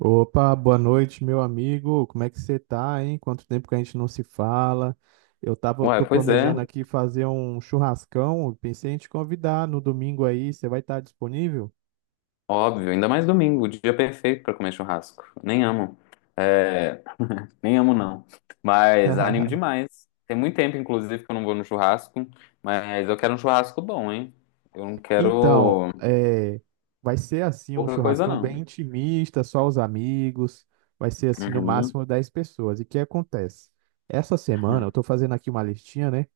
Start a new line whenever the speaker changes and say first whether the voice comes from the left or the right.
right: Opa, boa noite, meu amigo. Como é que você tá, hein? Quanto tempo que a gente não se fala?
left: Ué,
right: Tô
left: pois é,
right: planejando aqui fazer um churrascão. Pensei em te convidar no domingo aí. Você vai estar disponível?
left: óbvio. Ainda mais domingo, o dia perfeito pra comer churrasco. Nem amo. É, nem amo, não. Mas animo demais. Tem muito tempo, inclusive, que eu não vou no churrasco. Mas eu quero um churrasco bom, hein? Eu não
right: Então,
left: quero
right: vai ser assim um
left: pouca coisa,
right: churrascão bem
left: não.
right: intimista, só os amigos. Vai ser assim no
left: Uhum,
right: máximo 10 pessoas. E o que acontece? Essa semana eu
left: uhum,
right: tô fazendo aqui uma listinha, né,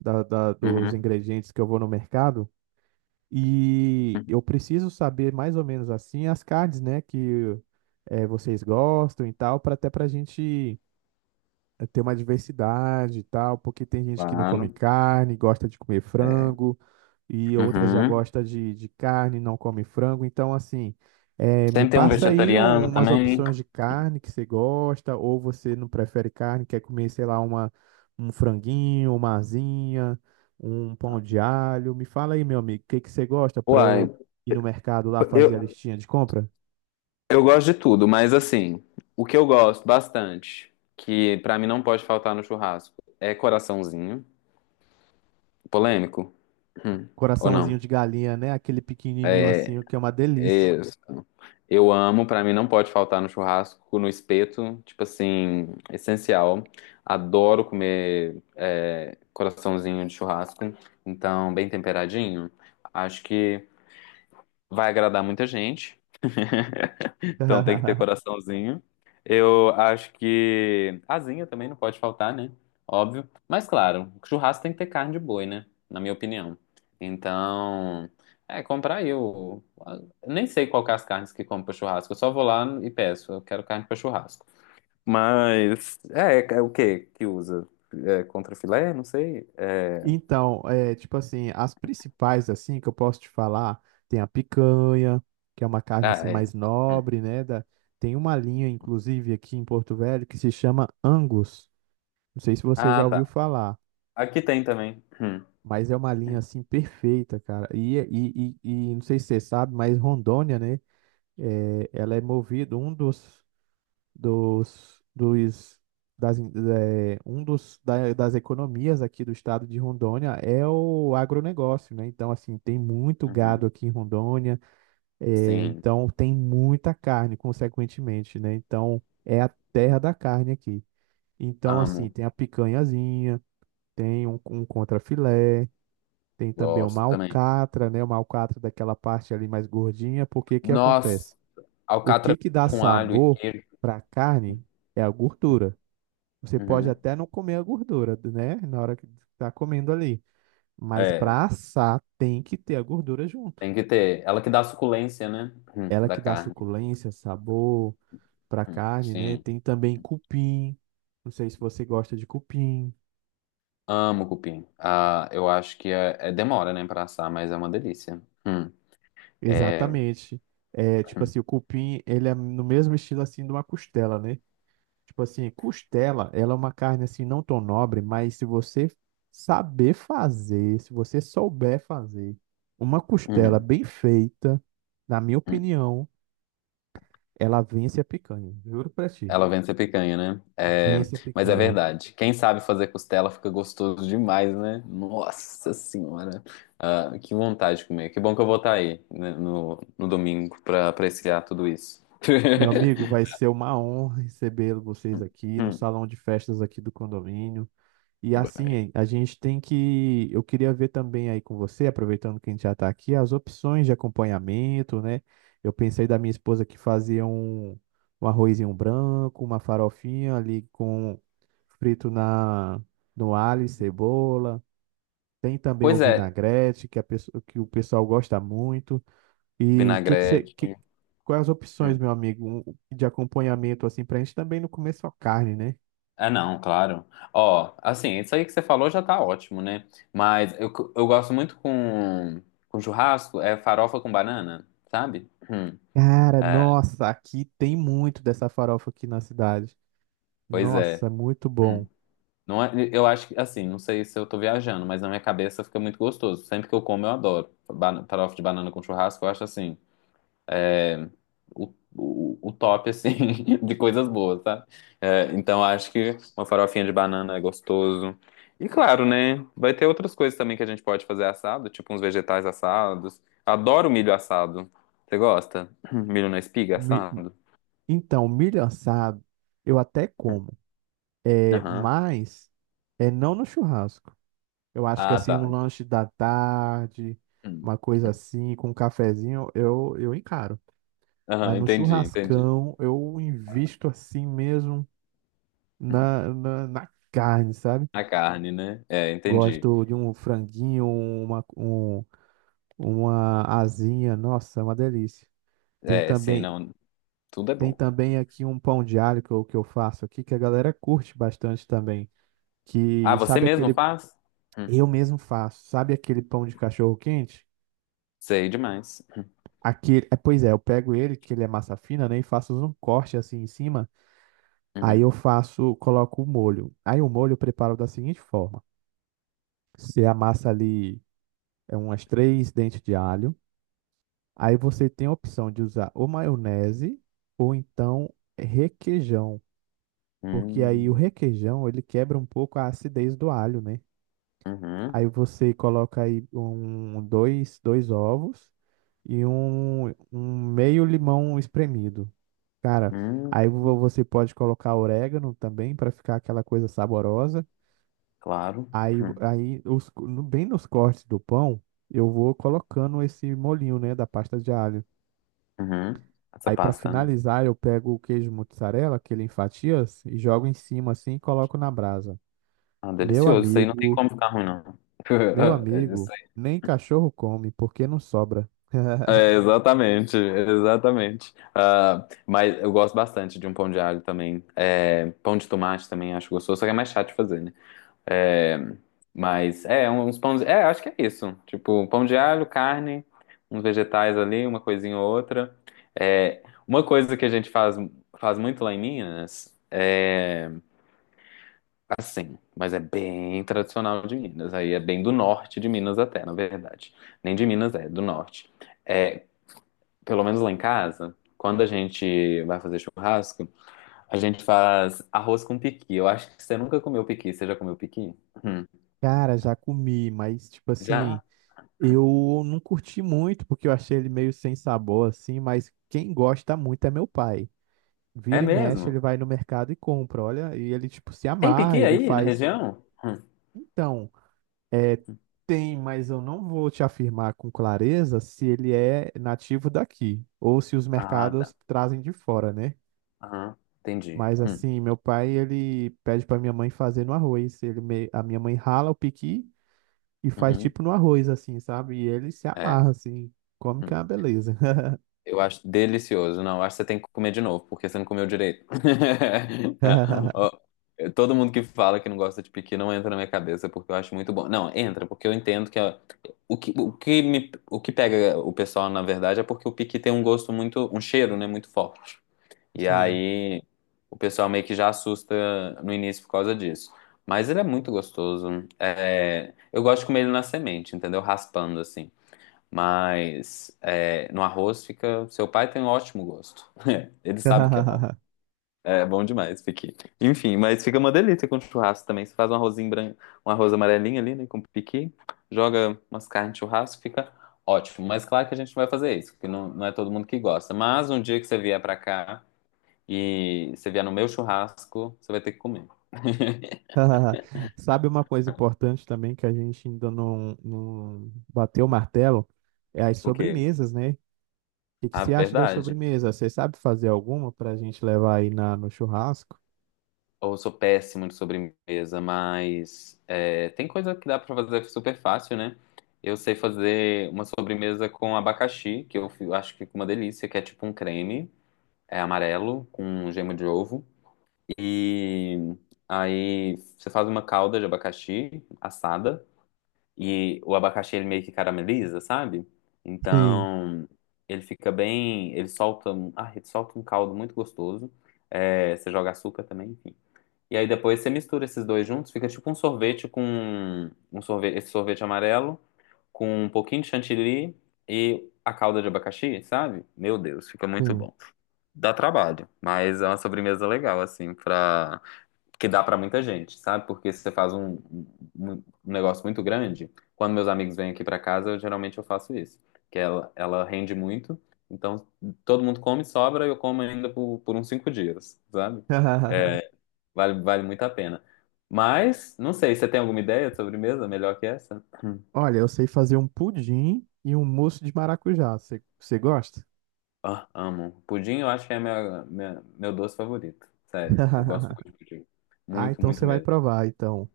right: dos
left: uhum,
right: ingredientes que eu vou no mercado. E eu preciso saber mais ou menos assim as cards, né, que vocês gostam e tal, para até para a gente ter uma diversidade e tal, porque tem gente que não come
left: claro.
right: carne, gosta de comer frango, e outras já
left: Uhum.
right: gosta de carne, não come frango. Então, assim, me
left: Sempre tem um
right: passa aí
left: vegetariano
right: umas
left: também.
right: opções de carne que você gosta, ou você não prefere carne, quer comer, sei lá, uma, um franguinho, uma asinha, um pão de alho. Me fala aí, meu amigo, o que que você gosta para
left: Uai,
right: eu ir no mercado lá fazer a
left: eu,
right: listinha de compra?
left: eu gosto de tudo, mas assim, o que eu gosto bastante, que pra mim não pode faltar no churrasco, é coraçãozinho. Polêmico? Hum. Ou
right: Coraçãozinho
left: não?
right: de galinha, né? Aquele pequenininho assim, o que é uma delícia.
left: Eu amo, pra mim não pode faltar no churrasco, no espeto, tipo assim, essencial. Adoro comer coraçãozinho de churrasco, então bem temperadinho. Acho que vai agradar muita gente. Então tem que ter coraçãozinho. Eu acho que asinha também não pode faltar, né? Óbvio. Mas claro, churrasco tem que ter carne de boi, né? Na minha opinião. Então, comprar aí o. Nem sei qual que é as carnes que compro pra churrasco. Eu só vou lá e peço. Eu quero carne pra churrasco. Mas é o que que usa? É, contra filé? Não sei. É,
right: Então, é, tipo assim, as principais, assim, que eu posso te falar, tem a picanha, que é uma carne,
left: ah,
right: assim,
left: é.
right: mais
left: Hum.
right: nobre, né? Da... Tem uma linha, inclusive, aqui em Porto Velho, que se chama Angus. Não sei se você
left: Ah,
right: já ouviu
left: tá.
right: falar,
left: Aqui tem também. Hum.
right: mas é uma linha, assim, perfeita, cara. E não sei se você sabe, mas Rondônia, né? É, ela é movida, um dos dos, dos das, in- é, um dos das economias aqui do estado de Rondônia é o agronegócio, né? Então, assim, tem muito gado
left: Uhum.
right: aqui em Rondônia, é,
left: Sim,
right: então tem muita carne, consequentemente, né? Então, é a terra da carne aqui. Então, assim,
left: amo,
right: tem a picanhazinha, tem um contrafilé, tem também uma
left: gosto também.
right: alcatra, né? Uma alcatra daquela parte ali mais gordinha, porque que
left: Nossa,
right: acontece? O que
left: alcatra
right: que dá
left: com alho e
right: sabor
left: queijo.
right: para a carne é a gordura. Você pode
left: Uhum.
right: até não comer a gordura, né? Na hora que tá comendo ali. Mas
left: É,
right: para assar, tem que ter a gordura junto.
left: tem que ter. Ela que dá a suculência, né?
right: Ela
left: Da
right: que dá
left: carne.
right: suculência, sabor para carne, né?
left: Sim.
right: Tem também cupim. Não sei se você gosta de cupim.
left: Amo cupim. Ah, eu acho que demora, né, pra assar, mas é uma delícia. É,
right: Exatamente. É, tipo
left: hum,
right: assim, o cupim, ele é no mesmo estilo assim de uma costela, né? Tipo assim, costela, ela é uma carne assim não tão nobre, mas se você souber fazer uma costela
left: uhum,
right: bem feita, na minha
left: hum.
right: opinião, ela vence a picanha. Juro pra ti.
left: Ela vem ser picanha, né? É,
right: Vence a
left: mas é
right: picanha.
left: verdade. Quem sabe fazer costela fica gostoso demais, né? Nossa Senhora. Ah, que vontade de comer. Que bom que eu vou estar aí, né, no domingo pra apreciar tudo isso.
right: Meu amigo, vai ser uma honra receber vocês aqui no
left: Hum,
right: salão de festas aqui do condomínio. E
left: hum.
right: assim, a gente tem que... Eu queria ver também aí com você, aproveitando que a gente já está aqui, as opções de acompanhamento, né? Eu pensei da minha esposa que fazia um arrozinho branco, uma farofinha ali com frito na, no alho e cebola. Tem também o
left: Pois é,
right: vinagrete, que, que o pessoal gosta muito. E que
left: vinagrete.
right: quais as opções,
left: Hum.
right: meu amigo, de acompanhamento, assim, para a gente também não comer só carne, né?
left: Ah, não, claro. Ó, assim, isso aí que você falou já tá ótimo, né? Mas eu gosto muito com churrasco, é farofa com banana, sabe? Hum.
right: Cara,
left: É,
right: nossa, aqui tem muito dessa farofa aqui na cidade.
left: pois é.
right: Nossa, muito bom.
left: Hum. Não é, eu acho que, assim, não sei se eu tô viajando, mas na minha cabeça fica muito gostoso. Sempre que eu como, eu adoro. Farofa de banana com churrasco, eu acho assim. O top, assim, de coisas boas, tá. É, então acho que uma farofinha de banana é gostoso. E claro, né? Vai ter outras coisas também que a gente pode fazer assado, tipo uns vegetais assados. Adoro milho assado. Você gosta? Milho na espiga
right: Mi-
left: assado?
right: Então, milho assado eu até como,
left: Aham.
right: mas é não no churrasco. Eu acho que
left: Ah,
right: assim, um
left: tá.
right: lanche da tarde,
left: Hum.
right: uma coisa
left: Uhum.
right: assim, com um cafezinho, eu encaro.
left: Aham,
right: Mas no
left: entendi, entendi.
right: churrascão, eu invisto assim mesmo
left: Hum.
right: na carne, sabe?
left: A carne, né? É, entendi.
right: Gosto de um franguinho, uma asinha, nossa, é uma delícia. Tem
left: É, sim,
right: também,
left: não. Tudo é
right: tem
left: bom.
right: também aqui um pão de alho que eu faço aqui, que a galera curte bastante também.
left: Ah,
right: Que
left: você
right: sabe
left: mesmo
right: aquele,
left: faz? Hum,
right: eu mesmo faço, sabe aquele pão de cachorro quente?
left: sei demais.
right: Aquele, é, pois é, eu pego ele, que ele é massa fina, né, e faço um corte assim em cima. Aí
left: Uhum.
right: eu faço, coloco o molho. Aí o molho eu preparo da seguinte forma: você amassa ali umas três dentes de alho. Aí você tem a opção de usar ou maionese ou então requeijão, porque aí o
left: Hum,
right: requeijão ele quebra um pouco a acidez do alho, né?
left: uhum.
right: Aí você coloca aí dois ovos e um meio limão espremido. Cara,
left: Hum,
right: você pode colocar orégano também para ficar aquela coisa saborosa.
left: claro.
right: Aí,
left: Hum,
right: aí os, no- bem nos cortes do pão, eu vou colocando esse molinho, né, da pasta de alho.
left: uhum. Essa
right: Aí pra
left: pasta, né?
right: finalizar, eu pego o queijo mozzarella, que ele em fatias, e jogo em cima assim e coloco na brasa.
left: Ah,
right: Meu
left: delicioso. Isso aí não tem
right: amigo,
left: como ficar ruim, não.
right: meu
left: É isso
right: amigo,
left: aí.
right: nem cachorro come, porque não sobra.
left: É, exatamente, exatamente. Ah, mas eu gosto bastante de um pão de alho também. É, pão de tomate também acho gostoso, só que é mais chato de fazer, né? É, mas é, uns pães. É, acho que é isso. Tipo, pão de alho, carne, uns vegetais ali, uma coisinha ou outra. É, uma coisa que a gente faz muito lá em Minas. É, assim, mas é bem tradicional de Minas. Aí é bem do norte de Minas até, na verdade. Nem de Minas é, do norte. É, pelo menos lá em casa, quando a gente vai fazer churrasco, a gente faz arroz com piqui. Eu acho que você nunca comeu piqui. Você já comeu piqui? Hum.
right: Cara, já comi, mas tipo assim,
left: Já?
right: eu não curti muito porque eu achei ele meio sem sabor assim, mas quem gosta muito é meu pai.
left: É
right: Vira e mexe, ele
left: mesmo?
right: vai no mercado e compra, olha, e ele tipo se
left: Tem
right: amarra,
left: piqui
right: ele
left: aí na
right: faz.
left: região? Hum.
right: Então, é, tem, mas eu não vou te afirmar com clareza se ele é nativo daqui ou se os
left: Ah, tá.
right: mercados trazem de fora, né?
left: Aham. Entendi.
right: Mas
left: Hum.
right: assim, meu pai, ele pede pra minha mãe fazer no arroz. A minha mãe rala o piqui e faz
left: Uhum.
right: tipo no arroz, assim, sabe? E ele se
left: É.
right: amarra, assim. Come que
left: Hum.
right: é uma beleza.
left: Eu acho delicioso. Não, eu acho que você tem que comer de novo, porque você não comeu direito. Ó, todo mundo que fala que não gosta de piqui não entra na minha cabeça, porque eu acho muito bom. Não, entra, porque eu entendo que ó, o que me, o que pega o pessoal, na verdade, é porque o piqui tem um gosto muito, um cheiro, né, muito forte. E
right: Sim.
left: aí o pessoal meio que já assusta no início por causa disso. Mas ele é muito gostoso. É, eu gosto de comer ele na semente, entendeu? Raspando assim. Mas é, no arroz fica. Seu pai tem um ótimo gosto. Ele sabe que é bom. É bom demais, piqui. Enfim, mas fica uma delícia com churrasco também. Você faz um arrozinho branco, um arroz amarelinho ali, né, com piqui, joga umas carnes de churrasco, fica ótimo. Mas claro que a gente não vai fazer isso, porque não é todo mundo que gosta. Mas um dia que você vier pra cá e você vier no meu churrasco, você vai ter que comer.
right: Sabe uma coisa importante também que a gente ainda não bateu o martelo? É as
left: O quê?
right: sobremesas, né? O que que
left: A
right: você acha das
left: verdade.
right: sobremesas? Você sabe fazer alguma para a gente levar aí na, no churrasco?
left: Ou sou péssimo de sobremesa, mas tem coisa que dá pra fazer super fácil, né? Eu sei fazer uma sobremesa com abacaxi, que eu acho que fica uma delícia, que é tipo um creme, é amarelo, com um gema de ovo. E aí você faz uma calda de abacaxi assada, e o abacaxi ele meio que carameliza, sabe?
right: Sim,
left: Então ele fica bem. Ele solta um caldo muito gostoso. É, você joga açúcar também, e aí depois você mistura esses dois juntos, fica tipo um sorvete com um sorvete, esse sorvete amarelo com um pouquinho de chantilly e a calda de abacaxi, sabe? Meu Deus, fica muito
right: sim.
left: bom. Dá trabalho, mas é uma sobremesa legal assim para que dá pra muita gente, sabe? Porque se você faz um, um negócio muito grande, quando meus amigos vêm aqui pra casa, eu geralmente eu faço isso, que ela rende muito. Então, todo mundo come, sobra, e eu como ainda por uns 5 dias, sabe? Vale, vale muito a pena. Mas, não sei, você tem alguma ideia de sobremesa melhor que essa? Hum.
right: Olha, eu sei fazer um pudim e um mousse de maracujá. Você gosta?
left: Ah, amo. Pudim eu acho que é meu doce favorito. Sério, eu gosto muito de pudim.
right: Ah,
left: Muito,
right: então
left: muito
right: você vai
left: mesmo.
right: provar, então.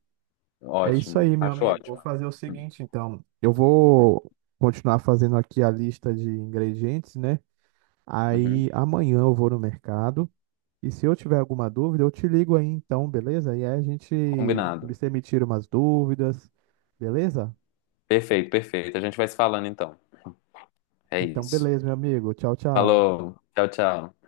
right: É isso
left: Ótimo,
right: aí, meu
left: acho
right: amigo. Vou
left: ótimo.
right: fazer o
left: Hum.
right: seguinte, então. Eu vou continuar fazendo aqui a lista de ingredientes, né?
left: Uhum.
right: Aí amanhã eu vou no mercado. E se eu tiver alguma dúvida, eu te ligo aí então, beleza? E aí a gente,
left: Combinado.
right: você me tira umas dúvidas, beleza?
left: Perfeito, perfeito. A gente vai se falando então. É
right: Então,
left: isso.
right: beleza, meu amigo. Tchau, tchau.
left: Falou, tchau, tchau.